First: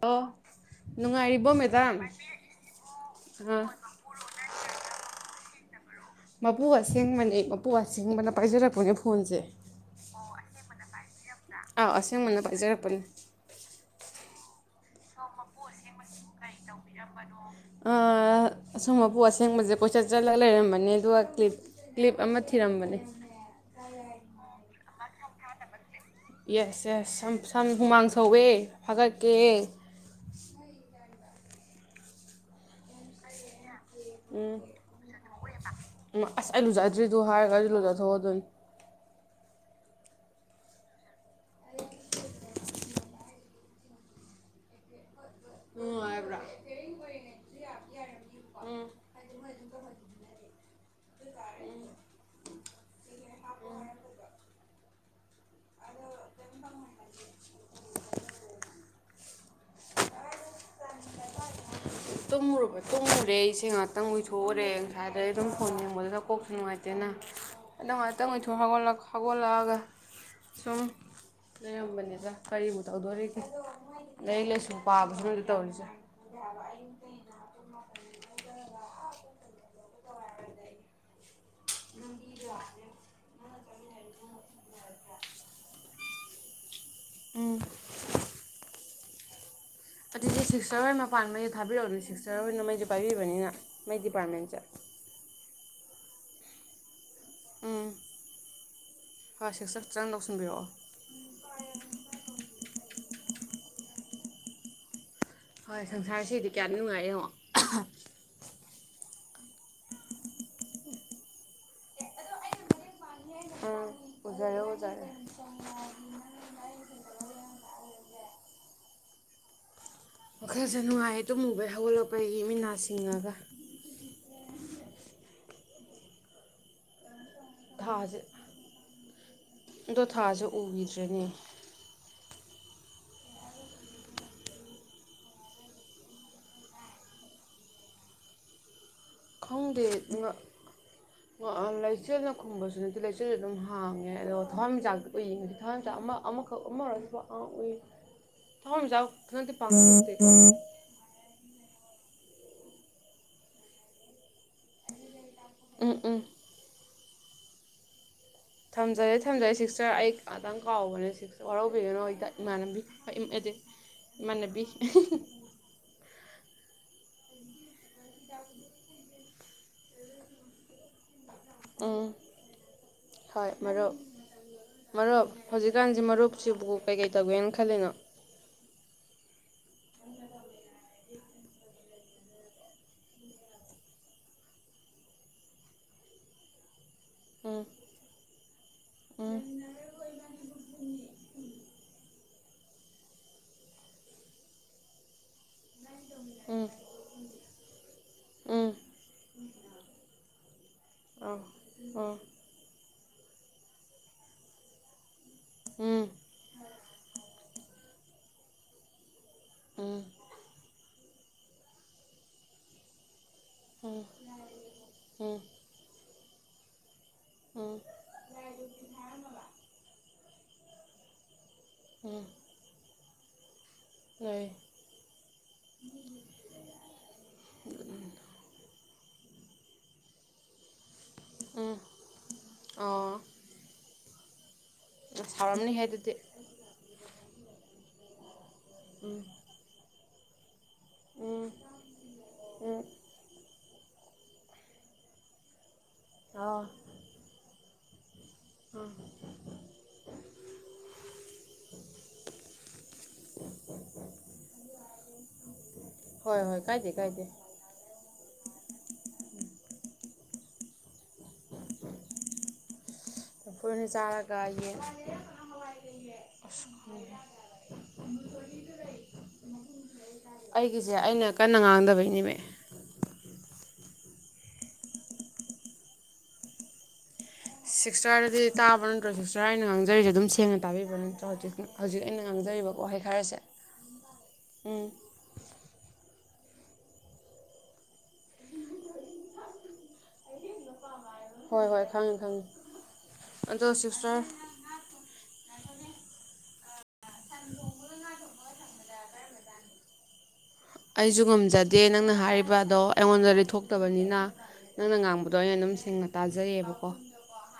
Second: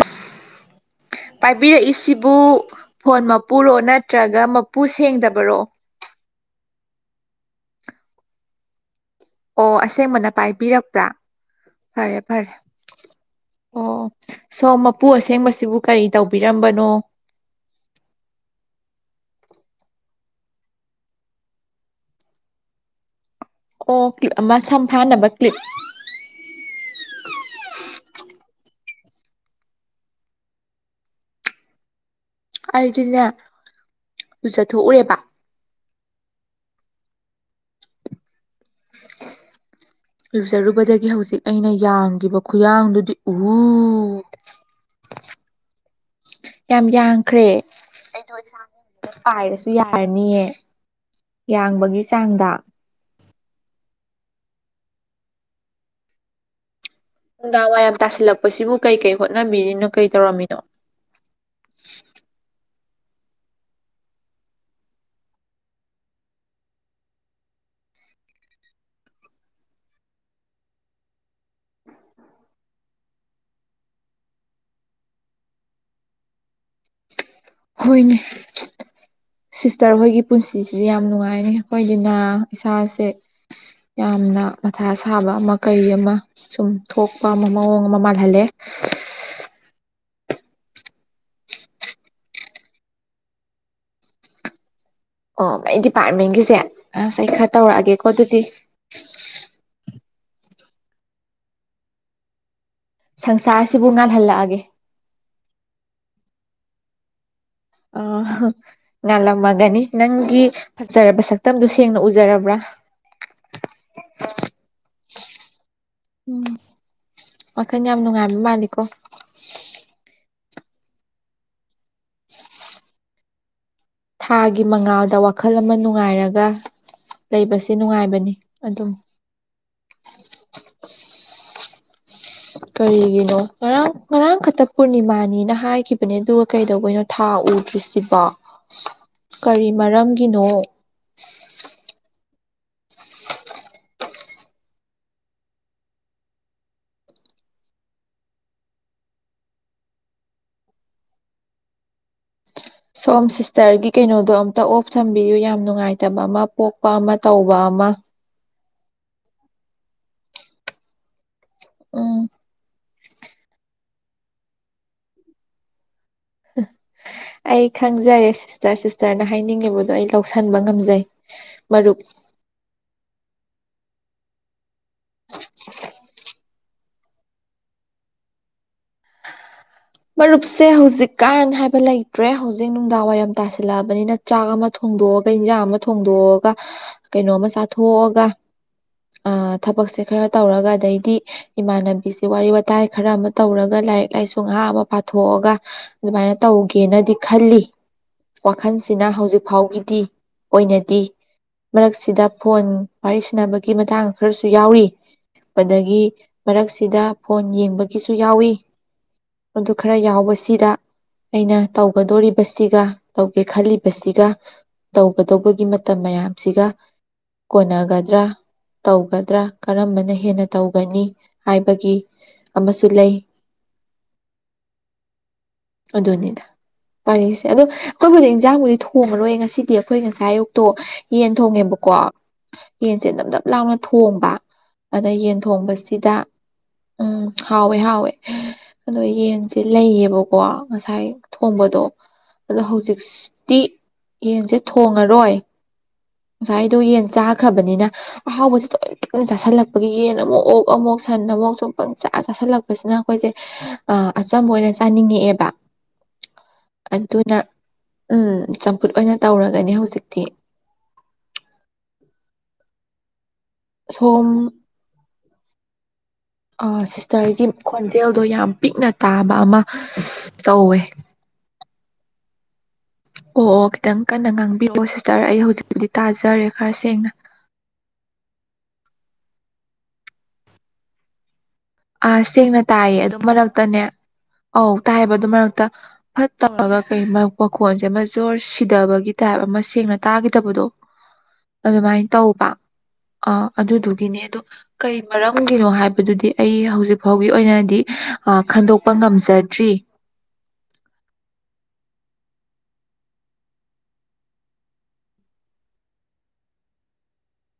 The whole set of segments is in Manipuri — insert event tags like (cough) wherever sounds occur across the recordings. ꯑꯣ ꯅꯨꯡꯉꯥꯏꯔꯤꯕꯣ ꯃꯦꯗꯥꯝ ꯄꯥꯏꯕꯤꯔꯛꯏꯁꯤꯕꯨ ꯐꯣꯟ ꯑꯥ ꯃꯄꯨꯔꯣ ꯅꯠꯇ꯭ꯔꯒ ꯃꯞ ꯄꯨ ꯁꯦꯡꯗꯕꯔꯣ ꯃꯄꯨ ꯑꯁꯦꯡꯕꯅꯦ ꯃꯄꯨ ꯑꯁꯦꯡꯕꯅ ꯄꯥꯏꯖꯔꯛꯄꯅꯦ ꯐꯣ ꯑꯣ ꯑꯁꯦꯡꯕꯅ ꯄꯥꯏꯕꯤꯔꯛꯄ꯭ꯔꯥ ꯑꯥꯎ ꯐꯔꯦ ꯑꯁꯦꯡꯕꯅ ꯐꯔꯦ ꯄꯥꯏꯖꯔꯛꯄꯅꯦ ꯑꯣ ꯁꯣꯝ ꯃꯄꯨ ꯑꯁꯦꯡꯕꯁꯤꯕꯨ ꯀꯔꯤ ꯇꯧꯕꯤꯔꯝꯕꯅꯣ ꯑ ꯑꯁꯪ ꯃꯄꯨ ꯑꯁꯦꯡꯕꯁꯦ ꯀꯣꯏꯆꯠ ꯆꯠꯂ ꯂꯩꯔꯝꯕꯅꯦ ꯑꯗꯨꯒ ꯀ꯭ꯂꯤꯞ ꯀ꯭ꯂꯤꯞ ꯑꯃ ꯊꯤꯔꯝꯕꯅꯦ ꯑꯣ ꯀ꯭ꯂꯤꯞ ꯃꯁꯝ ꯐꯥꯅꯕ ꯀ꯭ꯂꯤꯞ ꯌꯦꯁ ꯌꯦꯁ ꯁꯝ ꯁꯝ ꯍꯨꯃꯥꯡ ꯁꯧꯋꯦ ꯐꯥꯒꯠꯀꯦ ꯑꯩꯗꯤꯅꯦ ꯎꯝ ꯂꯨꯖꯊꯣꯛꯎꯔꯦꯕꯥ ꯎꯝ ꯑꯁ ꯑꯩ ꯂꯨꯖꯗ꯭ꯔꯤꯗꯨ ꯍꯥꯏꯔꯒ ꯑꯩꯖꯨ ꯂꯨꯖꯊꯣꯛꯎꯗꯣꯏꯅꯤ (inaudible) ꯂꯨꯖꯔꯨꯕꯗꯒꯤ ꯍꯧꯖꯤꯛ ꯑꯩꯅ ꯌꯥꯡꯈꯤꯕ ꯈꯨꯌꯥꯡꯗꯨꯗꯤ ꯎꯍꯨ ꯅꯨꯡꯉꯥꯏꯕ꯭ꯔꯥ ꯌꯥꯝ ꯌꯥꯡꯈ꯭ꯔꯦ ꯑꯩꯗꯣ ꯏꯁꯥ ꯉꯥꯛꯇ ꯄꯥꯏꯔꯁꯨ ꯌꯥꯔꯅꯤꯌꯦ ꯌꯥꯡꯕꯒꯤ ꯆꯥꯡꯗ ꯅꯨꯡꯗꯥꯡꯋꯥꯏꯔꯝ ꯇꯥꯁꯤꯜꯂꯛꯄꯁꯤꯕꯨ ꯀꯩ ꯀꯩ ꯍꯣꯠꯅꯕꯤꯔꯤꯅꯣ ꯀꯩ ꯇꯧꯔꯝꯃꯤꯅꯣ ꯇꯨꯝꯃꯨꯔꯕꯣ ꯇꯣꯛ ꯨꯊꯣꯛꯎꯔꯦ ꯑꯩꯁꯦ ꯉꯥꯇꯪ ꯎꯏꯊꯣꯛꯎꯔꯦ ꯉꯁꯥꯏꯗꯩ ꯑꯗꯨꯝ ꯐꯣꯟ ꯌꯦꯡꯕꯗꯨꯗ ꯀꯣꯛꯁꯨ ꯅꯨꯡꯉꯥꯏꯇꯦꯅ ꯑꯗꯣ ꯉꯥꯇꯪ ꯂꯩꯊꯣꯛ ꯍꯧꯒꯠꯂꯛ ꯍꯧꯒꯠꯂꯛꯑꯒꯥ ꯁꯨꯝ ꯂꯩꯔꯝꯕꯅꯤꯗ ꯀꯔꯤꯕꯨ ꯇꯧꯗꯣꯔꯤꯒꯦ ꯂꯥꯏꯔꯤꯛ ꯂꯥꯏꯁꯨ ꯄꯥꯕꯁꯨ ꯅꯠꯇꯦ ꯇꯧꯔꯤꯁꯦ ꯌꯥꯕ ꯑꯍꯤꯡ ꯍꯣꯏꯅꯦ ꯁꯤꯁꯇ꯭ꯔ ꯍꯣꯏꯒꯤ ꯄꯨꯟꯁꯤꯁꯦ ꯌꯥꯝ ꯅꯨꯡꯉꯥꯏꯔꯦ ꯑꯩꯈꯣꯏꯗꯤꯅꯥ ꯏꯁꯥꯁꯦ ꯌꯥꯝꯅ ꯃꯊꯥ ꯁꯥꯕ ꯑꯃ ꯀꯩ ꯑꯃ ꯁꯨꯝ ꯊꯣꯛꯄ ꯑꯃ ꯃꯑꯣꯡ ꯑꯃ ꯃꯥꯜꯍꯜꯂꯦ ꯑꯗꯨꯗꯤ ꯁꯤꯁꯇ꯭ꯔ ꯍꯣꯏ ꯃꯄꯥꯟ ꯃꯩ ꯊꯥꯕꯤꯔꯛꯑꯣꯗ ꯁꯤꯁꯇ꯭ꯔ ꯍꯣꯏꯅ ꯃꯩꯖꯦ ꯄꯥꯏꯕꯤꯕꯅꯤꯅ ꯃꯩ ꯗꯤꯄꯥ꯭ꯔꯠꯃꯦꯟꯖꯦ ꯑꯣ ꯑꯩ ꯗꯤꯄꯥ꯭ꯔꯠꯃꯦꯟꯒꯤꯁꯦ ꯑꯁ ꯑꯩ ꯈꯔ ꯇꯧꯔꯛꯑꯒꯦꯀꯣ ꯑꯗꯨꯗꯤ ꯍꯥ ꯁꯤꯁꯇ꯭ꯔ ꯆꯪ ꯗꯧꯁꯤꯟꯕꯤꯔꯛꯑꯣ (unintelligible) ꯁꯪꯁꯥꯔꯁꯤꯕꯨ ꯉꯥꯜꯍꯜꯂꯛꯑꯒꯦ ꯍꯣꯏ ꯁꯪꯁꯥꯔꯁꯤꯗꯤ ꯀꯌꯥꯗꯤ ꯅꯨꯡꯉꯥꯏꯔꯦ ꯌꯦꯡꯉꯣ ꯑ ꯍꯥ ꯉꯥꯜꯂꯝꯃꯒꯅꯤ ꯅꯪꯒꯤ ꯐꯖꯔꯕ ꯁꯛꯇꯝꯗꯨ ꯁꯦꯡꯅ ꯎꯖꯔꯕ꯭ꯔꯥ ꯑ ꯎꯖꯔꯦ ꯎꯖꯔꯦ ꯋꯥꯈꯟ ꯌꯥꯝ ꯅꯨꯡꯉꯥꯏꯕ ꯃꯥꯜꯂꯤꯀꯣ ꯋꯥꯈꯜꯖꯦ ꯅꯨꯡꯉꯥꯏꯌꯦ ꯇꯨꯝꯃꯨꯕꯩ ꯍꯧꯒꯠꯂꯛꯄꯒꯤ ꯃꯤꯠ ꯅꯥ ꯁꯤꯡꯉꯒꯥ ꯊꯥꯒꯤ ꯃꯉꯥꯜꯗ ꯋꯥꯈꯜ ꯑꯃ ꯅꯨꯡꯉꯥꯏꯔꯒ ꯂꯩꯕꯁꯦ ꯊꯥꯁꯦ ꯅꯨꯡꯉꯥꯏꯕꯅꯤ ꯑꯗꯨꯝ ꯑꯗꯣ ꯊꯥꯁꯦ ꯎꯈꯤꯗ꯭ꯔꯅꯦ ꯀꯔꯤꯒꯤꯅꯣ ꯉꯔꯥꯡ ꯉꯔꯥꯡꯈꯠꯇ ꯄꯨꯔꯅꯤꯃꯥꯅꯤꯅ ꯍꯥꯏꯈꯤꯕꯅꯦ ꯑꯗꯨꯒ ꯀꯩꯗꯧꯕꯩꯅꯣ ꯊꯥ ꯎꯗ꯭ꯔꯤꯁꯤꯕ ꯀꯔꯤ ꯃꯔꯝꯒꯤꯅꯣ ꯉꯑꯥ ꯂꯩꯆꯤꯜꯅ ꯈꯨꯝꯕꯁꯨ ꯅꯠꯇꯦ ꯂꯩꯆꯤꯜ ꯑꯗꯨꯝ ꯍꯥꯡꯉꯦ ꯑꯗꯣ ꯊꯋꯥꯟꯃꯤꯆꯥꯛꯇ ꯂꯣꯏ ꯌꯦꯡꯉꯗꯤ ꯊꯋꯥꯟꯃꯤꯆꯥꯛ ꯑꯃ ꯑꯃꯈꯛ ꯑꯃꯔꯥ ꯁꯤꯕꯣ ꯑ ꯎꯏ ꯊꯋꯥꯟꯃꯤꯆꯥꯛ ꯍꯟꯗꯛꯇꯤ ꯄꯥꯛ ꯊꯣꯛꯇꯦꯀꯣ ꯁꯣꯝ ꯁꯤꯁꯇ꯭ꯔꯒꯤ ꯀꯩꯅꯣꯗꯣ ꯑꯝꯇ ꯑꯣꯐ ꯊꯝꯕꯤꯌꯨ ꯌꯥꯝ ꯎꯝ ꯎꯝ ꯅꯨꯡꯉꯥꯏꯇꯕ ꯑꯃ ꯄꯣꯛꯄ ꯑꯃ ꯇꯧꯕ ꯑꯃ ꯊꯝꯖꯔꯦ ꯊꯝꯖꯔꯦ ꯁꯤꯛꯁꯇ꯭ꯔ ꯑꯩ ꯉꯥꯇꯪ ꯀꯥꯎꯕꯅꯦ ꯁꯤ ꯋꯥꯔꯧꯕꯤꯒꯅꯣ ꯎꯝ ꯑꯩꯗ ꯏꯃꯥꯟꯅꯕꯤ ꯍꯣꯏ ꯏꯝ ꯑꯩꯗꯦ ꯏꯃꯥꯟꯅꯕꯤ ꯑꯩ ꯈꯪꯖꯔꯦ ꯁꯤꯁꯇ꯭ꯔ ꯁꯤꯁꯇ꯭ꯔꯅ ꯍꯥꯏꯅꯤꯡꯂꯤꯕꯗꯣ ꯑꯩ ꯂꯧꯁꯟꯕ ꯉꯝꯖꯩ ꯃꯔꯨꯞ ꯎꯝ ꯍꯣꯏ ꯃꯔꯨꯞ ꯃꯔꯨꯞ ꯍꯧꯖꯤꯛꯀꯥꯟꯖꯤ ꯃꯔꯨꯞ ꯁꯤꯕꯨ ꯀꯩ ꯀꯩ ꯇꯧꯒꯦꯅ ꯈꯜꯂꯤꯅꯣ ꯃꯔꯨꯞꯁꯦ ꯍꯧꯖꯤꯛꯀꯥꯟ ꯍꯥꯏꯕ ꯂꯩꯇ꯭ꯔꯦ ꯍꯧꯖꯤꯛ ꯅꯨꯡꯗꯥꯡ ꯋꯥꯏꯔꯝ ꯇꯥꯁꯤꯜꯂꯛꯑꯕꯅꯤꯅ ꯆꯥꯛ ꯑꯃ ꯊꯣꯡꯗꯣꯛꯑꯒ ꯏꯟꯖꯥꯡ ꯑꯃ ꯊꯣꯡꯗꯣꯛꯑꯒ ꯀꯩꯅꯣꯝꯃ ꯎꯝ ꯆꯥꯊꯣꯛꯑꯒ ꯑ ꯎꯝ ꯊꯕꯛꯁꯦ ꯈꯔ ꯇꯧꯔꯒ ꯑꯗꯩꯗꯤ ꯏꯃꯥꯟꯅꯕꯤꯁꯤ ꯋꯥꯔꯤ ꯋꯥꯇꯥꯏ ꯈꯔ ꯑꯃ ꯇꯧꯔꯒ ꯂꯥꯏꯔꯤꯛ ꯂꯥꯏꯁꯨ ꯉꯍꯥꯛ ꯑꯃ ꯄꯥꯊꯣꯛꯑꯒ ꯑꯗꯨꯃꯥꯏꯅ ꯎꯝ ꯇꯧꯒꯦꯅꯗꯤ ꯈꯜꯂꯤ ꯎꯝ ꯋꯥꯈꯜꯁꯤꯅ ꯍꯧꯖꯤꯛ ꯐꯥꯎꯒꯤꯗꯤ ꯑꯣꯏꯅꯗꯤ ꯑꯧ ꯑꯧ ꯃꯔꯛꯁꯤꯗ ꯐꯣꯟ ꯋꯥꯔꯤ ꯁꯅꯥꯕꯒꯤ ꯃꯇꯥꯡ ꯈꯔꯁꯨ ꯌꯥꯎꯔꯤ ꯄꯗꯒꯤ ꯎꯝ ꯃꯔꯛꯁꯤꯗ ꯐꯣꯟ ꯌꯦꯡꯕꯒꯤꯁꯨ ꯌꯥꯎꯋꯤ ꯑꯗꯨ ꯈꯔ ꯎꯝ ꯌꯥꯎꯕꯁꯤꯗ ꯑꯩꯅ ꯇꯧꯒꯗꯣꯔꯤꯕꯁꯤꯒ ꯇꯧꯒꯦ ꯈꯜꯂꯤꯕꯁꯤꯒ ꯎꯝ ꯇꯧꯒꯗꯧꯕꯒꯤ ꯃꯇꯝ ꯃꯌꯥꯝꯁꯤꯒ ꯎꯝ ꯀꯣꯟꯅꯒꯗ꯭ꯔꯥ ꯇꯧꯒꯗ꯭ꯔꯥ ꯀꯔꯝꯕꯅ ꯍꯦꯟꯅ ꯇꯧꯒꯅꯤ ꯍꯥꯏꯕꯒꯤ ꯑꯃꯁꯨ ꯂꯩ ꯎꯝ ꯑꯗꯨꯅꯤꯗ ꯋꯥꯔꯤꯁꯦ ꯑꯗꯣ ꯑꯩꯈꯣꯏꯕꯨꯗ ꯏꯟꯖꯥꯡꯕꯨꯗꯤ ꯊꯣꯡꯉꯔꯣꯏ ꯉꯁꯤꯗꯤ ꯑꯩꯈꯣꯏ ꯉꯁꯥꯏ ꯑꯌꯨꯛꯇꯣ ꯌꯦꯟ ꯎꯝ ꯊꯣꯡꯉꯦꯕꯀꯣ ꯌꯦꯟꯁꯦ ꯑꯣ ꯑꯗꯨꯝ ꯂꯞ ꯂꯥꯎꯅ ꯊꯣꯡꯕ ꯑꯗꯩꯩ ꯑꯁ ꯌꯦꯟ ꯍꯥꯎꯔꯝꯅꯤꯍꯦ ꯑꯗꯨꯗꯤ ꯊꯣꯡꯕꯁꯤꯗ ꯎꯝ ꯍꯥꯎꯋꯦ ꯍꯥꯎꯋꯦ ꯑꯗꯣ ꯌꯦꯟꯁꯦ ꯂꯩꯌꯦꯕꯀꯣ ꯉꯁꯥꯏ ꯎꯝ ꯊꯣꯡꯕꯗꯣ ꯑꯗꯣ ꯎꯝ ꯍꯧꯖꯤꯛꯁꯇꯤ ꯌꯦꯟꯁꯦ ꯊꯣꯡꯉꯔꯣꯏ ꯑꯥ ꯉꯁꯥꯏꯗꯣ ꯌꯦꯟ ꯆꯥꯈ꯭ꯔꯕꯅꯤꯅ ꯑꯍꯥꯎꯕꯁꯦ ꯇꯣꯏꯅ ꯇꯣꯏꯅ ꯆꯥꯥꯁꯜꯂꯛꯄꯒꯤ ꯌꯦꯟ ꯑꯃꯨꯛ ꯑꯣꯛ ꯑꯃꯨꯛ ꯁꯟ ꯑꯃꯨꯛ ꯁꯨꯝ ꯄꯪ ꯆꯥ ꯆꯥꯁꯜꯂꯛꯄꯁꯤꯅ ꯑꯩꯈꯣꯏꯁꯦ ꯑꯆꯝꯕ ꯑꯣꯏꯅ ꯆꯥꯅꯤꯡꯉꯛꯑꯦꯕ ꯍꯣꯏ ꯍꯣꯏ ꯀꯥꯏꯗꯦ ꯀꯥꯏꯗꯦ ꯑꯗꯨꯅ ꯎꯝ ꯆꯝꯐꯨꯠ ꯑꯣꯏꯅ ꯇꯧꯔꯒꯅꯤ ꯍꯧꯖꯤꯛꯇꯤ ꯄꯨꯅꯤ ꯁꯣꯝ ꯆꯥꯔꯒ ꯑꯥ ꯁꯤꯁꯇꯔꯒꯤ ꯈꯣꯟꯖꯦꯜꯗꯣ ꯌꯥꯝ ꯄꯤꯛꯅ ꯇꯥꯕ ꯑꯃ ꯇꯧꯋꯦ ꯑꯩꯒꯤꯖꯦ ꯑꯩꯅ ꯀꯟꯅ ꯉꯥꯡꯗꯕꯩꯅꯦꯃꯦ ꯑꯣ ꯑꯣ ꯈꯤꯇꯪ ꯀꯟꯅ ꯉꯥꯡꯕꯤꯔꯑꯣ ꯁꯤꯁꯇꯔ ꯑꯩ ꯍꯧꯖꯤꯛꯀꯤꯗꯤ ꯇꯥꯖꯔꯦ ꯈꯔ ꯁꯦꯡꯅ ꯁꯤꯛꯁꯇ꯭ꯔ ꯑꯗꯨꯗꯤ ꯇꯥꯕ ꯅꯠꯇ꯭ꯔꯣ ꯁꯤꯁꯇ꯭ꯔ ꯑꯩꯅ ꯉꯥꯡꯖꯔꯤꯖꯦ ꯑꯗꯨꯝ ꯁꯦꯡꯅ ꯇꯥꯕꯤꯕ ꯅꯠꯇ꯭ꯔꯣ ꯍꯧꯖꯤꯛ ꯍꯧꯖꯤꯛ ꯑ ꯑꯩꯅ ꯁꯦꯡꯅ ꯉꯥꯡꯖꯔꯤꯕ ꯇꯥꯏꯌꯦ ꯋꯥꯍꯩ ꯑꯗꯨ ꯈꯔꯁꯦ ꯃꯔꯛꯇꯅꯦ ꯑꯧ ꯎꯝ ꯇꯥꯏꯕ ꯑꯗꯨ ꯃꯔꯛꯇ ꯐꯠꯇꯧꯔꯒ ꯀꯩ ꯃꯈꯣꯟꯁꯦ ꯑꯃ ꯖꯣꯔ ꯁꯤꯗꯕꯒꯤ ꯇꯥꯏꯞ ꯑꯃ ꯁꯦꯡꯅ ꯇꯥꯈꯤꯗꯕꯗꯣ ꯍꯣꯏ ꯍꯣꯏ ꯑꯗꯨꯃꯥꯏꯅ ꯈꯪꯉꯤ ꯇꯧꯕ ꯈꯪꯉꯤ ꯑ ꯑꯗꯣ ꯑꯗꯨꯗꯨꯒꯤꯅꯦ ꯁꯤꯁꯇꯔ ꯑꯗꯨ ꯀꯩ ꯃꯔꯝꯒꯤꯅꯣ ꯍꯥꯏꯕꯗꯨꯗꯤ ꯑꯩ ꯍꯧꯖꯤꯛ ꯐꯥꯎꯒꯤ ꯑꯣꯏꯅꯗꯤ ꯈꯟꯗꯣꯛ ꯀꯄ ꯉꯝꯖꯗ꯭ꯔꯤ ꯑꯩꯁꯨ ꯉꯝꯖꯗꯦ ꯅꯪꯅ ꯍꯥꯏꯔꯤꯕ ꯑꯗꯣ ꯑꯩꯉꯣꯟꯗ ꯂꯩꯊꯣꯛꯇꯕꯅꯤꯅ ꯅꯪꯅ ꯉꯥꯡꯕꯗꯣ ꯑꯩꯅ ꯑꯗꯨꯝ ꯁꯦꯡꯅ ꯇꯥꯖꯩꯑꯕꯀꯣ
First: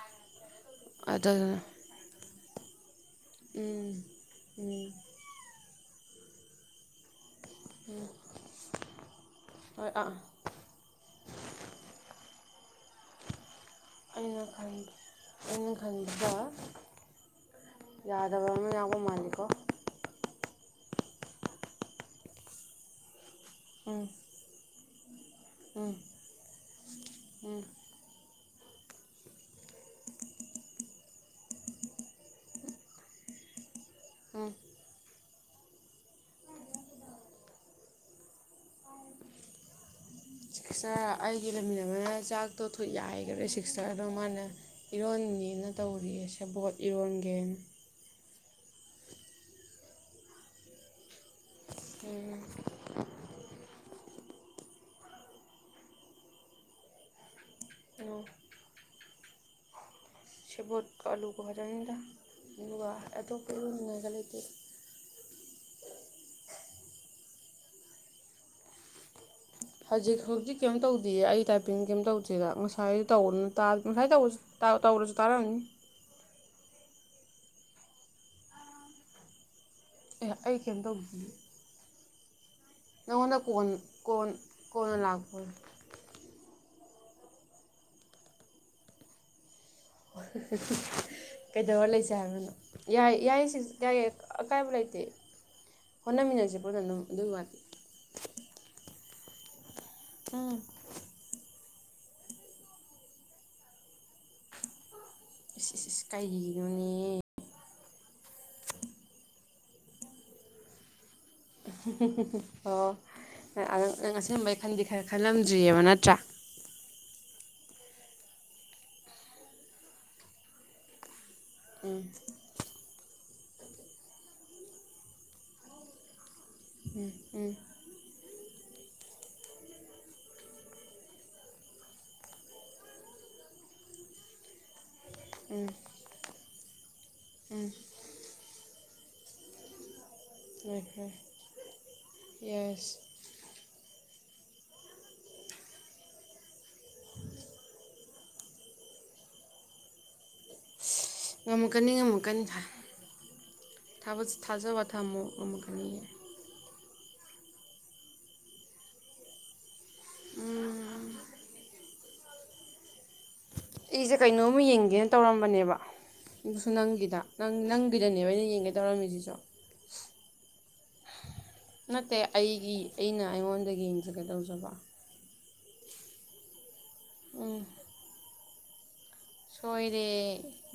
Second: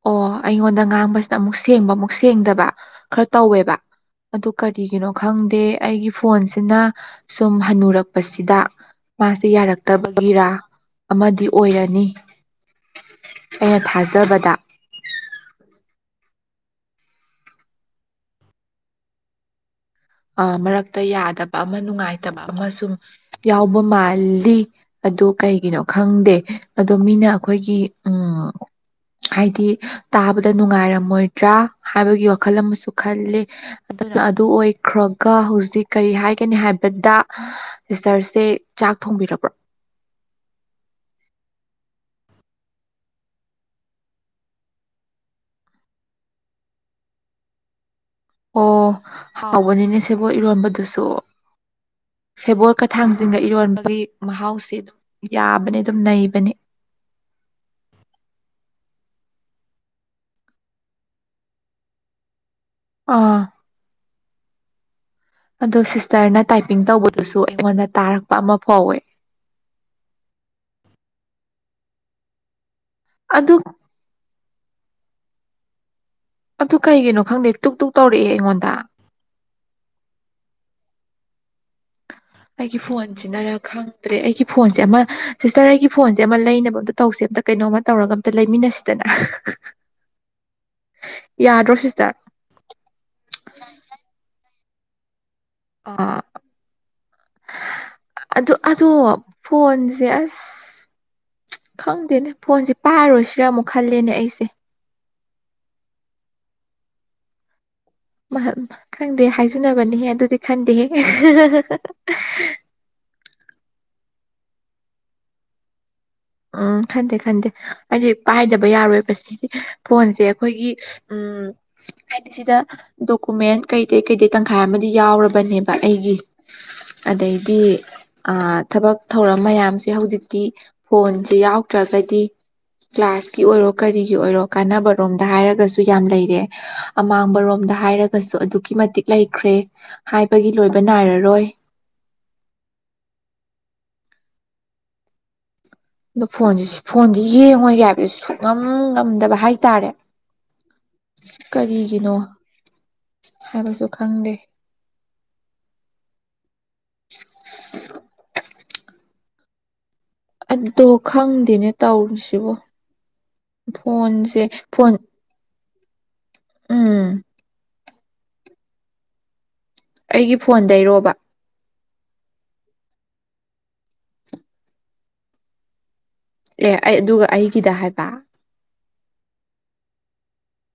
ꯑꯣ ꯑꯩꯉꯣꯟꯗ ꯉꯥꯡꯕꯁꯤꯅ ꯑꯃꯨꯛ ꯁꯦꯡꯕ ꯑꯃꯨꯛ ꯁꯦꯡꯗꯕ ꯈꯔ ꯇꯧꯋꯦꯕ ꯎꯝ ꯑꯗꯨ ꯀꯔꯤꯒꯤꯅꯣ ꯈꯪꯗꯦ ꯑꯩꯒꯤ ꯐꯣꯟꯁꯤꯅ ꯁꯨꯝ ꯍꯟꯅꯨꯔꯛꯄꯁꯤꯗ ꯃꯥꯁꯦ ꯍꯣꯏ ꯑꯥ ꯌꯥꯔꯛꯇꯕꯒꯤꯔ ꯑꯃꯗꯤ ꯑꯣꯏꯔꯅꯤ ꯑꯩꯅ ꯑꯩꯅ ꯊꯥꯖꯕꯗ ꯈꯟꯂꯤ ꯑꯩꯅ ꯈꯟꯕꯗ ꯌꯥꯗꯕ ꯑꯃ ꯌꯥꯎꯕ ꯃꯥꯜꯂꯤꯀꯣ ꯑꯥ ꯃꯔꯛꯇ ꯌꯥꯗꯕ ꯑꯃ ꯅꯨꯡꯉꯥꯏꯇꯕ ꯁꯨꯝ ꯌꯥꯎꯕ ꯎꯝ ꯃꯥꯜꯂꯤ ꯑꯗꯨ ꯀꯩꯒꯤꯅꯣ ꯈꯪꯗꯦ ꯑꯗꯣ ꯃꯤꯅ ꯑꯩꯈꯣꯏꯒꯤ ꯎꯝ ꯍꯥꯏꯗꯤ ꯇꯥꯕꯗ ꯅꯨꯡꯉꯥꯏꯔꯝꯃꯣꯏꯗ꯭ꯔꯥ ꯍꯥꯏꯕꯒꯤ ꯋꯥꯈꯜ ꯑꯃꯁꯨ ꯈꯜꯂꯤ ꯑꯗꯨꯅ ꯑꯗꯨ ꯑꯣꯏ ꯆꯠꯈ꯭ꯔꯒ ꯍꯧꯖꯤꯛ ꯀꯔꯤ ꯍꯥꯏꯒꯅꯤ ꯍꯥꯏꯕꯗ ꯁꯤꯁꯇꯔꯁꯦ ꯆꯥꯛ ꯊꯣꯡꯕꯤꯔꯕ꯭ꯔꯣ (unintelligible) ꯁꯤꯛꯁꯇꯔ ꯑꯩꯒꯤ ꯂꯝꯃꯤꯟꯅꯕꯏ ꯆꯥꯛꯇꯣ ꯌꯥꯏꯈꯔꯦ ꯁꯤꯛꯁꯇꯔꯗꯣ ꯑꯃꯥꯅ ꯏꯔꯣꯟꯒꯦꯅ ꯇꯧꯔꯤꯌꯦ ꯁꯦꯕꯣꯠ ꯏꯔꯣꯟꯒꯦꯅ ꯑꯣ ꯍꯥꯎꯕꯅꯤꯅꯦ ꯁꯦꯕꯣꯠ ꯏꯔꯣꯟꯕꯗꯨꯁꯨ ꯎꯝ ꯀ ꯊꯥꯡꯁꯤꯡꯒ ꯏꯔꯣꯟꯕꯒꯤ ꯃꯍꯥꯎꯁꯦ ꯑꯗꯨꯝ ꯌꯥꯕꯅꯤ ꯑꯗꯨꯝ ꯅꯩꯕꯅꯤ ꯑꯝ ꯁꯦꯕꯣꯠ ꯑꯂꯨꯒ ꯈꯥꯛꯇꯅꯤꯗ ꯑꯗꯨꯒ ꯑꯥ ꯑꯇꯣꯞꯄ ꯅꯨꯡꯉꯥꯏ ꯢꯔꯣꯟ ꯅꯤꯡꯉꯥꯢꯒ ꯂꯩꯇꯦꯗ ꯑꯗꯣ ꯁꯤꯁꯇꯔꯅ ꯇꯥꯏꯄꯤꯡ ꯇꯧꯕꯗꯨꯁꯨ ꯑꯩꯉꯣꯟꯗ ꯇꯥꯔꯛꯄ ꯑꯃ ꯐꯥꯎꯋꯦ ꯍꯧꯖꯤꯛ ꯍꯧꯖꯤꯛ ꯀꯩꯝ ꯇꯧꯗꯦꯌꯦ ꯑꯩ ꯇꯥꯏꯄꯤꯡ ꯀꯩꯝ ꯇꯧꯗꯦꯗ ꯉꯁꯥꯏ ꯑꯗꯨ ꯇꯧꯕꯗ ꯉꯥꯁꯥꯏ ꯇꯧꯕꯁꯨ ꯇꯥꯎ ꯇꯧꯔꯁꯨ ꯇꯔꯥꯝꯅꯤ ꯑꯗꯨ ꯀꯩꯒꯤꯅꯣ ꯈꯪꯗꯦ ꯇꯨꯛ ꯇꯨꯛ ꯇꯧꯔꯛꯑꯦ ꯑꯩꯉꯣꯟꯗ ꯑꯦ ꯑꯩ ꯀꯩꯝ ꯇꯧꯈꯤꯒꯦ ꯑꯩꯒꯤ ꯐꯣꯟꯁꯤꯅꯔ ꯀꯣꯟ ꯈꯪꯗ꯭ꯔꯦ ꯀꯣꯟ ꯑꯩꯒꯤ ꯐꯣꯟꯁꯦ ꯀꯣꯟꯅ ꯑꯃ ꯂꯥꯛꯄꯅꯦ ꯁꯤꯁꯇꯔ ꯑꯩꯒꯤ ꯐꯣꯟꯁꯦ ꯑꯃ ꯂꯩꯅꯕ ꯑꯝꯇ ꯇꯧꯁꯦ ꯑꯝꯇ ꯀꯩꯅꯣꯝꯃ ꯇꯧꯔꯒ ꯑꯝꯇ ꯂꯩꯃꯤꯟꯅꯁꯤꯗꯅ ꯌꯥꯗ꯭ꯔꯣ ꯀꯩꯗꯧꯔ ꯁꯤꯁꯇꯔ ꯂꯩꯁꯦ ꯍꯥꯏꯕꯅꯣ ꯌꯥꯏ ꯌꯥꯏ ꯁꯤ ꯌꯥꯏ ꯑꯀꯥꯏꯕ ꯂꯩꯇꯦ ꯑꯥ ꯍꯣꯠꯅꯃꯤꯟꯅꯁꯦ ꯐꯖꯅ ꯑꯗꯨꯝ ꯑꯗꯨꯒꯤ ꯋꯥꯅꯤ ꯑꯗꯨ ꯑꯗꯣ ꯐꯣꯟꯁꯦ ꯑꯁ ꯎꯝ ꯈꯪꯗꯦꯅꯦ ꯐꯣꯟꯁꯦ ꯄꯥꯔꯣꯏꯁꯤꯔꯥ ꯑꯃꯨꯛ ꯈꯜꯂꯦꯅꯦ ꯑꯩꯁꯦ ꯏꯁ ꯢꯁ ꯢꯁ ꯀꯥꯏꯔꯤꯅꯣꯅꯦ ꯈꯪꯗꯦ ꯍꯥꯏꯖꯟꯅꯕꯅꯤꯍꯦ ꯑꯗꯨꯗꯤ ꯈꯪꯗꯦꯍꯦ ꯑꯣ ꯅꯪ ꯑꯁꯦꯡꯕꯩ ꯈꯟꯗꯤ ꯈꯔ ꯈꯜꯂꯝꯗ꯭ꯔꯤꯕ ꯅꯠꯇ꯭ꯔꯥ ꯎꯝ ꯈꯟꯗꯦ ꯈꯟꯗꯦ ꯍꯥꯏꯗꯤ ꯄꯥꯏꯗꯕ ꯌꯥꯔꯣꯏꯕ ꯁꯤꯗꯤ ꯐꯣꯟꯁꯦ ꯑꯩꯈꯣꯏꯒꯤ ꯎꯝ ꯍꯥꯏꯗꯤ ꯁꯤꯗ ꯗꯣꯀꯨꯃꯦꯟ ꯀꯩꯀꯩ ꯀꯩꯀꯩ ꯇꯪꯈꯥꯏ ꯑꯃꯗꯤ ꯌꯥꯎꯔꯕꯅꯦꯕ ꯑꯩꯒꯤ ꯑꯗꯩꯗꯤ ꯑ ꯊꯕꯛ ꯊꯧꯔꯝ ꯃꯌꯥꯝꯁꯦ ꯍꯧꯖꯤꯛꯇꯤ ꯐꯣꯟꯁꯦ ꯌꯥꯎꯗ꯭ꯔꯒꯗꯤ ꯀ꯭ꯂꯥꯁꯀꯤ ꯑꯣꯏꯔꯣ ꯀꯔꯤꯒꯤ ꯑꯣꯏꯔꯣ ꯀꯥꯟꯅꯕꯔꯣꯝꯗ ꯍꯥꯏꯔꯒꯁꯨ ꯌꯥꯝ ꯂꯩꯔꯦ ꯑꯃꯥꯡꯕꯔꯣꯝꯗ ꯍꯥꯏꯔꯒꯁꯨ ꯑꯗꯨꯛꯀꯤ ꯃꯇꯤꯛ ꯂꯩꯈ꯭ꯔꯦ ꯍꯥꯏꯕꯒꯤ ꯂꯣꯏꯕ ꯅꯥꯏꯔꯔꯣꯏ ꯌꯦꯁ ꯑꯗ ꯐꯣꯟꯁꯤ ꯐꯣꯟꯁꯤ ꯌꯦꯡꯉꯣꯏꯒꯦ ꯍꯥꯏꯕꯗ ꯁꯨꯛꯉꯝ ꯉꯝꯗꯕ ꯍꯥꯏꯇꯥꯔꯦ ꯉꯝꯃꯛꯀꯅꯤ ꯀꯔꯤꯒꯤꯅꯣ ꯉꯝꯃꯛꯀꯅꯤ ꯍꯥꯏꯕꯁꯨ ꯊꯕꯛ ꯈꯪꯗꯦ ꯁꯤ ꯊꯥꯖꯕꯥ ꯊꯝꯃꯣ ꯉꯝꯃꯛꯀꯅꯤ ꯑꯗꯣ ꯈꯪꯗꯦꯅꯦ ꯇꯧꯔꯤꯁꯤꯕꯣ ꯑꯩꯁꯦ ꯀꯩꯅꯣꯝꯃ ꯐꯣꯟ ꯌꯦꯡꯒꯦꯅ ꯇꯧꯔꯝꯕꯅꯦꯕ ꯑꯗꯨꯁꯨ ꯎꯝ ꯅꯪꯒꯤꯗ ꯅꯪꯒꯤꯗꯅꯦꯕ ꯑꯩꯅ ꯌꯦꯡꯒꯦ ꯇꯧꯔꯝꯃꯤꯁꯤꯁꯨ ꯑꯩꯒꯤ ꯐꯣꯟꯗꯩꯔꯣꯕ ꯅꯠꯇꯦ ꯑꯩꯒꯤ ꯑꯩꯅ ꯑꯩꯉꯣꯟꯗꯒꯤ ꯌꯦꯡꯖꯒꯦ ꯇꯧꯖꯕ ꯑꯦ ꯑꯩ ꯑꯗꯨꯒ ꯎꯝ ꯑꯩꯒꯤꯗ ꯍꯥꯏꯕ ꯁꯣꯏꯔꯦ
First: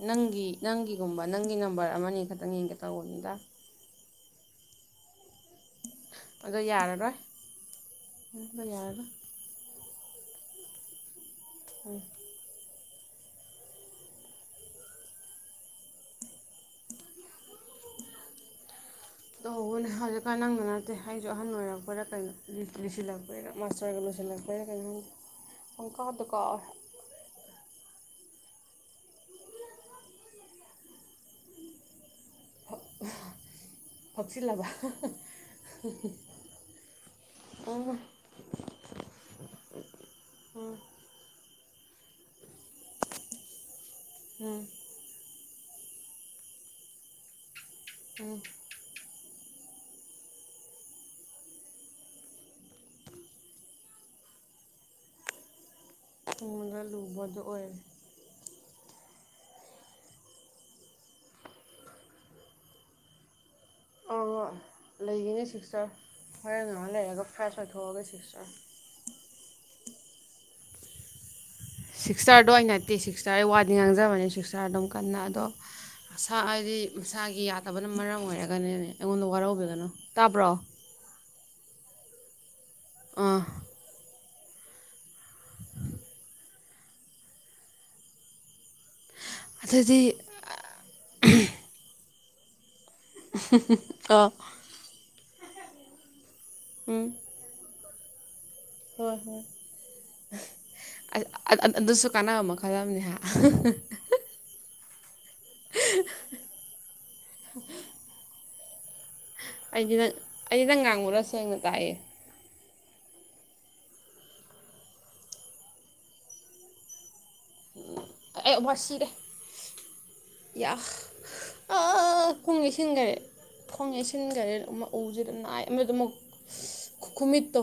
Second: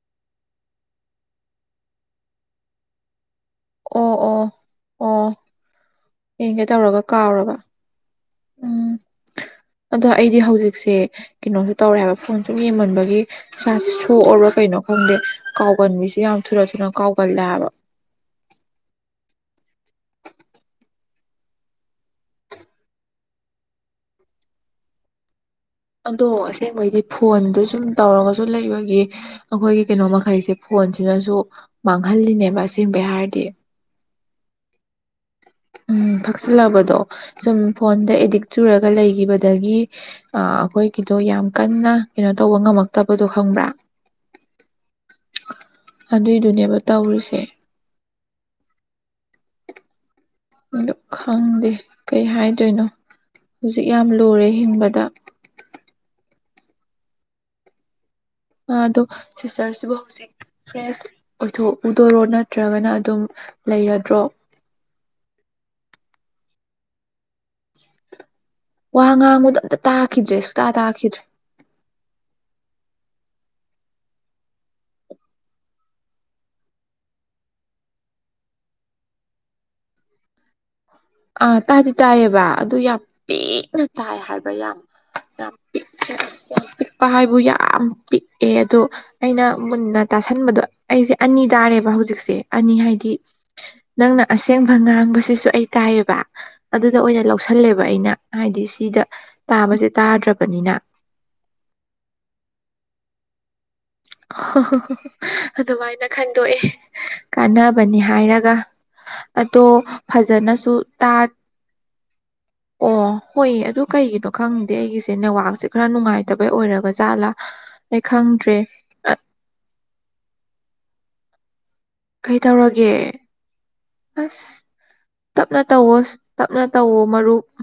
ꯅꯪꯒꯤ ꯅꯪꯒꯤꯒꯨꯝꯕ ꯅꯪꯒꯤ ꯅꯝꯕꯔ ꯑꯃꯅꯤ ꯈꯇꯪ ꯌꯦꯡꯒꯦ ꯇꯧꯕꯅꯤꯗ ꯑꯣ ꯑꯣ ꯑꯣ ꯌꯦꯡꯒꯦ ꯇꯧꯔꯒ ꯀꯥꯎꯔꯕ (unintelligible) ꯎꯝ ꯌꯥꯔꯕ ꯑꯗꯣ ꯑꯩꯗꯤ ꯍꯧꯖꯤꯛꯁꯦ ꯀꯩꯅꯣꯝꯁꯨ ꯎꯝ ꯇꯧꯔꯦꯕ ꯐꯣꯟ ꯁꯨꯝ ꯌꯦꯡꯃꯟꯕꯒꯤ ꯏꯁꯥꯁꯦ ꯁꯣꯛꯑꯕꯔꯥ ꯀꯩꯅꯣ ꯈꯪꯗꯦ ꯀꯥꯎꯒꯟꯕꯤꯁꯦ ꯌꯥꯝ ꯊꯨꯅ ꯊꯨꯅ ꯀꯥꯎꯒꯜꯂꯦꯕ ꯇꯧꯕꯅꯦ ꯍꯧꯖꯤꯛꯀꯥꯟ ꯅꯪꯗ ꯅꯠꯇꯦ ꯑꯩꯁꯨ ꯑꯍꯟ ꯑꯣꯏꯔꯛꯄꯩꯔꯥ ꯀꯩꯅꯣ ꯂꯣꯏꯁꯤꯜꯂꯛꯄꯩꯔꯥ ꯃꯥꯁꯇꯔꯒ ꯂꯣꯏꯁꯤꯜꯂꯛꯄ ꯀꯥꯢꯔꯛꯀꯅꯤ ꯑꯗꯣ ꯑꯁꯦꯡꯕꯩꯗꯤ ꯐꯣꯟꯗ ꯁꯨꯝ ꯇꯧꯔꯒꯁꯨ ꯂꯩꯕꯒꯤ ꯑꯩꯈꯣꯏꯒꯤ ꯀꯩꯅꯣ ꯃꯈꯩꯁꯦ ꯐꯣꯟꯁꯤꯅꯁꯨ ꯃꯥꯡꯍꯜꯂꯤꯅꯦꯕ ꯑꯁꯦꯡꯕꯩ ꯍꯥꯏꯔꯗꯤ ꯐꯛꯆꯤꯜꯂꯕ (unintelligible) ꯀꯛꯁꯤꯜꯂꯕꯗꯣ ꯁꯨꯝ ꯎꯝ ꯐꯣꯟꯗ ꯑꯦꯗꯤꯛ ꯆꯨꯔꯒ ꯂꯩꯒꯤꯕꯗꯒꯤ ꯑ ꯑꯩꯈꯣꯏꯒꯤꯗꯣ ꯌꯥꯝ ꯀꯟꯅ ꯀꯩꯅꯣ ꯇꯧꯕ ꯉꯝꯃꯛꯇꯕꯗꯣ ꯈꯪꯕ꯭ꯔꯥ ꯎꯝ ꯑꯗꯨꯏꯗꯨꯅꯦꯕ ꯇꯧꯔꯤꯁꯦ ꯎꯝ ꯑꯗꯨ ꯈꯪꯗꯦ ꯀꯩ ꯍꯥꯏꯗꯣꯏꯅꯣ ꯍꯧꯖꯤꯛ ꯌꯥꯝ ꯂꯨꯔꯦ ꯍꯤꯡꯕꯗꯥ ꯇꯨꯡꯗ ꯂꯨꯕ ꯑꯗꯨ ꯑꯣꯏꯔꯦ ꯑꯗꯣ ꯁꯤꯁꯇꯔꯁꯤꯕꯨ ꯍꯧꯖꯤꯛ ꯐ꯭ꯔꯦꯁ ꯑꯣꯏꯊꯣꯛꯎꯗꯣꯏꯔꯣ ꯅꯠꯇ꯭ꯔꯒꯅ ꯑꯗꯨꯝ ꯂꯩꯔꯗ꯭ꯔꯣ ꯑꯧ ꯂꯩꯒꯤꯅꯤ ꯁꯤꯛꯁꯇꯔ ꯍꯣꯔꯦꯟ ꯉꯍꯥꯛ ꯂꯩꯔꯒ ꯐ꯭ꯔꯥꯏꯁ ꯑꯣꯏꯊꯣꯛꯑꯒꯦ ꯁꯤꯛꯁꯇꯔ ꯋꯥ ꯉꯥꯡꯕꯗ ꯑꯝꯇ ꯇꯥꯈꯤꯗ꯭ꯔꯦ ꯁꯨꯛꯇꯥ ꯇꯥꯈꯤꯗ꯭ꯔꯦ ꯁꯤꯛꯁꯇꯔꯗꯣ ꯑꯩꯅ ꯅꯠꯇꯦ ꯁꯤꯛꯁꯇꯔ ꯑꯩ ꯋꯥꯗꯤ ꯉꯥꯡꯖꯕꯅꯦ ꯁꯤꯛꯁꯇꯔ ꯑꯗꯨꯝ ꯀꯟꯅ ꯑꯗꯣ ꯁꯥ ꯍꯥꯏꯗꯤ ꯃꯁꯥꯒꯤ ꯌꯥꯗꯕꯅ ꯃꯔꯝ ꯑꯣꯏꯔꯒꯅꯅꯦ ꯑꯩꯉꯣꯟꯗ ꯋꯥꯔꯧꯕꯤꯒꯅꯨ ꯇꯥꯕ꯭ꯔꯣ ꯑꯥ ꯇꯥꯗꯤ ꯇꯥꯏꯌꯦꯕ ꯑꯗꯨ ꯌꯥꯝ ꯑꯥ ꯄꯤꯛꯅ ꯇꯥꯏ ꯍꯥꯏꯕ ꯌꯥꯝ ꯌꯥꯝ ꯄꯤꯛꯅ ꯑꯁ ꯌꯥꯝ ꯄꯤꯛꯄ ꯍꯥꯏꯕꯨ ꯌꯥꯝ ꯄꯤꯛꯑꯦ ꯑꯗꯣ ꯑꯩꯅ ꯑꯗꯨꯗꯤ ꯃꯨꯟꯅ ꯇꯥꯁꯟꯕꯗꯣ ꯑꯩꯁꯦ ꯑꯅꯤ ꯇꯥꯔꯦꯕ ꯍꯧꯖꯤꯛꯁꯦ ꯑꯅꯤ ꯍꯥꯏꯗꯤ ꯅꯪꯅ ꯑꯥ ꯑꯁꯦꯡꯕ ꯉꯥꯡꯕꯁꯤꯁꯨ ꯑꯩ ꯇꯥꯏꯌꯦꯕ ꯑꯗꯨꯗ ꯎꯝ ꯑꯣꯏꯅ ꯂꯧꯁꯜꯂꯦꯕ ꯑꯩꯅ ꯍꯥꯢꯗꯤ ꯏꯗ ꯍꯣꯏ ꯇꯥꯕꯖꯦ ꯇꯥꯗ꯭ꯔꯕꯅꯤꯅ ꯑꯗ ꯑ ꯑ ꯑꯟ ꯑꯗꯨꯁꯨ ꯀꯥꯟꯅꯕ ꯃꯈꯜ ꯑꯃꯅꯤ ꯍꯥ ꯍꯣ ꯍꯣ ꯍꯣ ꯑꯗꯨꯃꯥꯏꯅ ꯈꯟꯗꯣꯛꯑꯦ ꯀꯥꯟꯅꯕꯅꯤ ꯍꯥꯏꯔꯒ ꯑꯗꯣ ꯑꯩꯗꯤ ꯅꯪ ꯑꯩꯗꯤ ꯐꯖꯅꯁꯨ ꯅꯪ ꯉꯥꯡꯕꯗꯣ ꯇꯥ ꯁꯦꯡꯅ ꯇꯥꯏꯌꯦ ꯑꯣ ꯍꯣꯏ ꯑꯗꯨ ꯀꯩꯒꯤꯅꯣ ꯈꯪꯗꯦ ꯑꯩꯒꯤꯁꯦ ꯅꯦꯠꯋꯥꯛꯁꯦ ꯈꯔ ꯅꯨꯡꯉꯥꯏꯇꯕꯩ ꯑꯣꯏꯔꯕ ꯖꯥꯠꯂꯥ ꯑꯩ ꯈꯪꯗ꯭ꯔꯦ ꯑꯌꯣ ꯃꯥ ꯁꯤꯔꯦ ꯑꯌꯥ ꯑꯥ ꯀꯩ ꯈꯣꯡ ꯇꯧꯔꯒꯦ ꯂꯩꯁꯤꯟꯒꯔꯦ ꯈꯣꯡ ꯌꯩꯁꯤꯟꯒꯔꯦ ꯑꯁ ꯎꯁꯤꯗ ꯇꯞꯅ ꯅꯥꯢ ꯇꯧꯋꯣ ꯑꯃꯗꯨꯃꯨꯛ ꯇꯞꯅ ꯇꯧꯋꯣ ꯃꯔꯨꯞ ꯈꯨꯃꯤꯠꯇꯣ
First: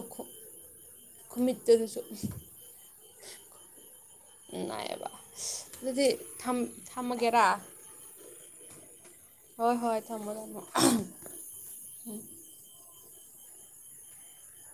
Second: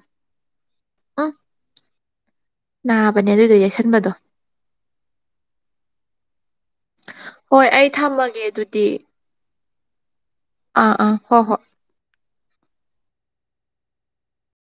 (inaudible) ꯈꯨꯃꯤꯠꯇ ꯗꯨꯁꯨ ꯅꯥꯕꯅꯦ ꯑꯗꯨꯏꯗꯣ ꯌꯩꯁꯟꯕꯗꯣ ꯅꯥꯢꯌꯦꯕ ꯑꯗꯨꯗꯤ ꯊꯝ ꯊꯝꯃꯒꯦꯔꯥ ꯍꯣꯢ ꯊꯝꯃꯒꯦ ꯑꯗꯨꯗꯤ ꯍꯣꯏ ꯍꯣꯏ ꯊꯝꯃꯣ ꯊꯝꯃꯣ ꯑꯥ ꯑꯥ ꯍꯣ ꯍꯣꯏ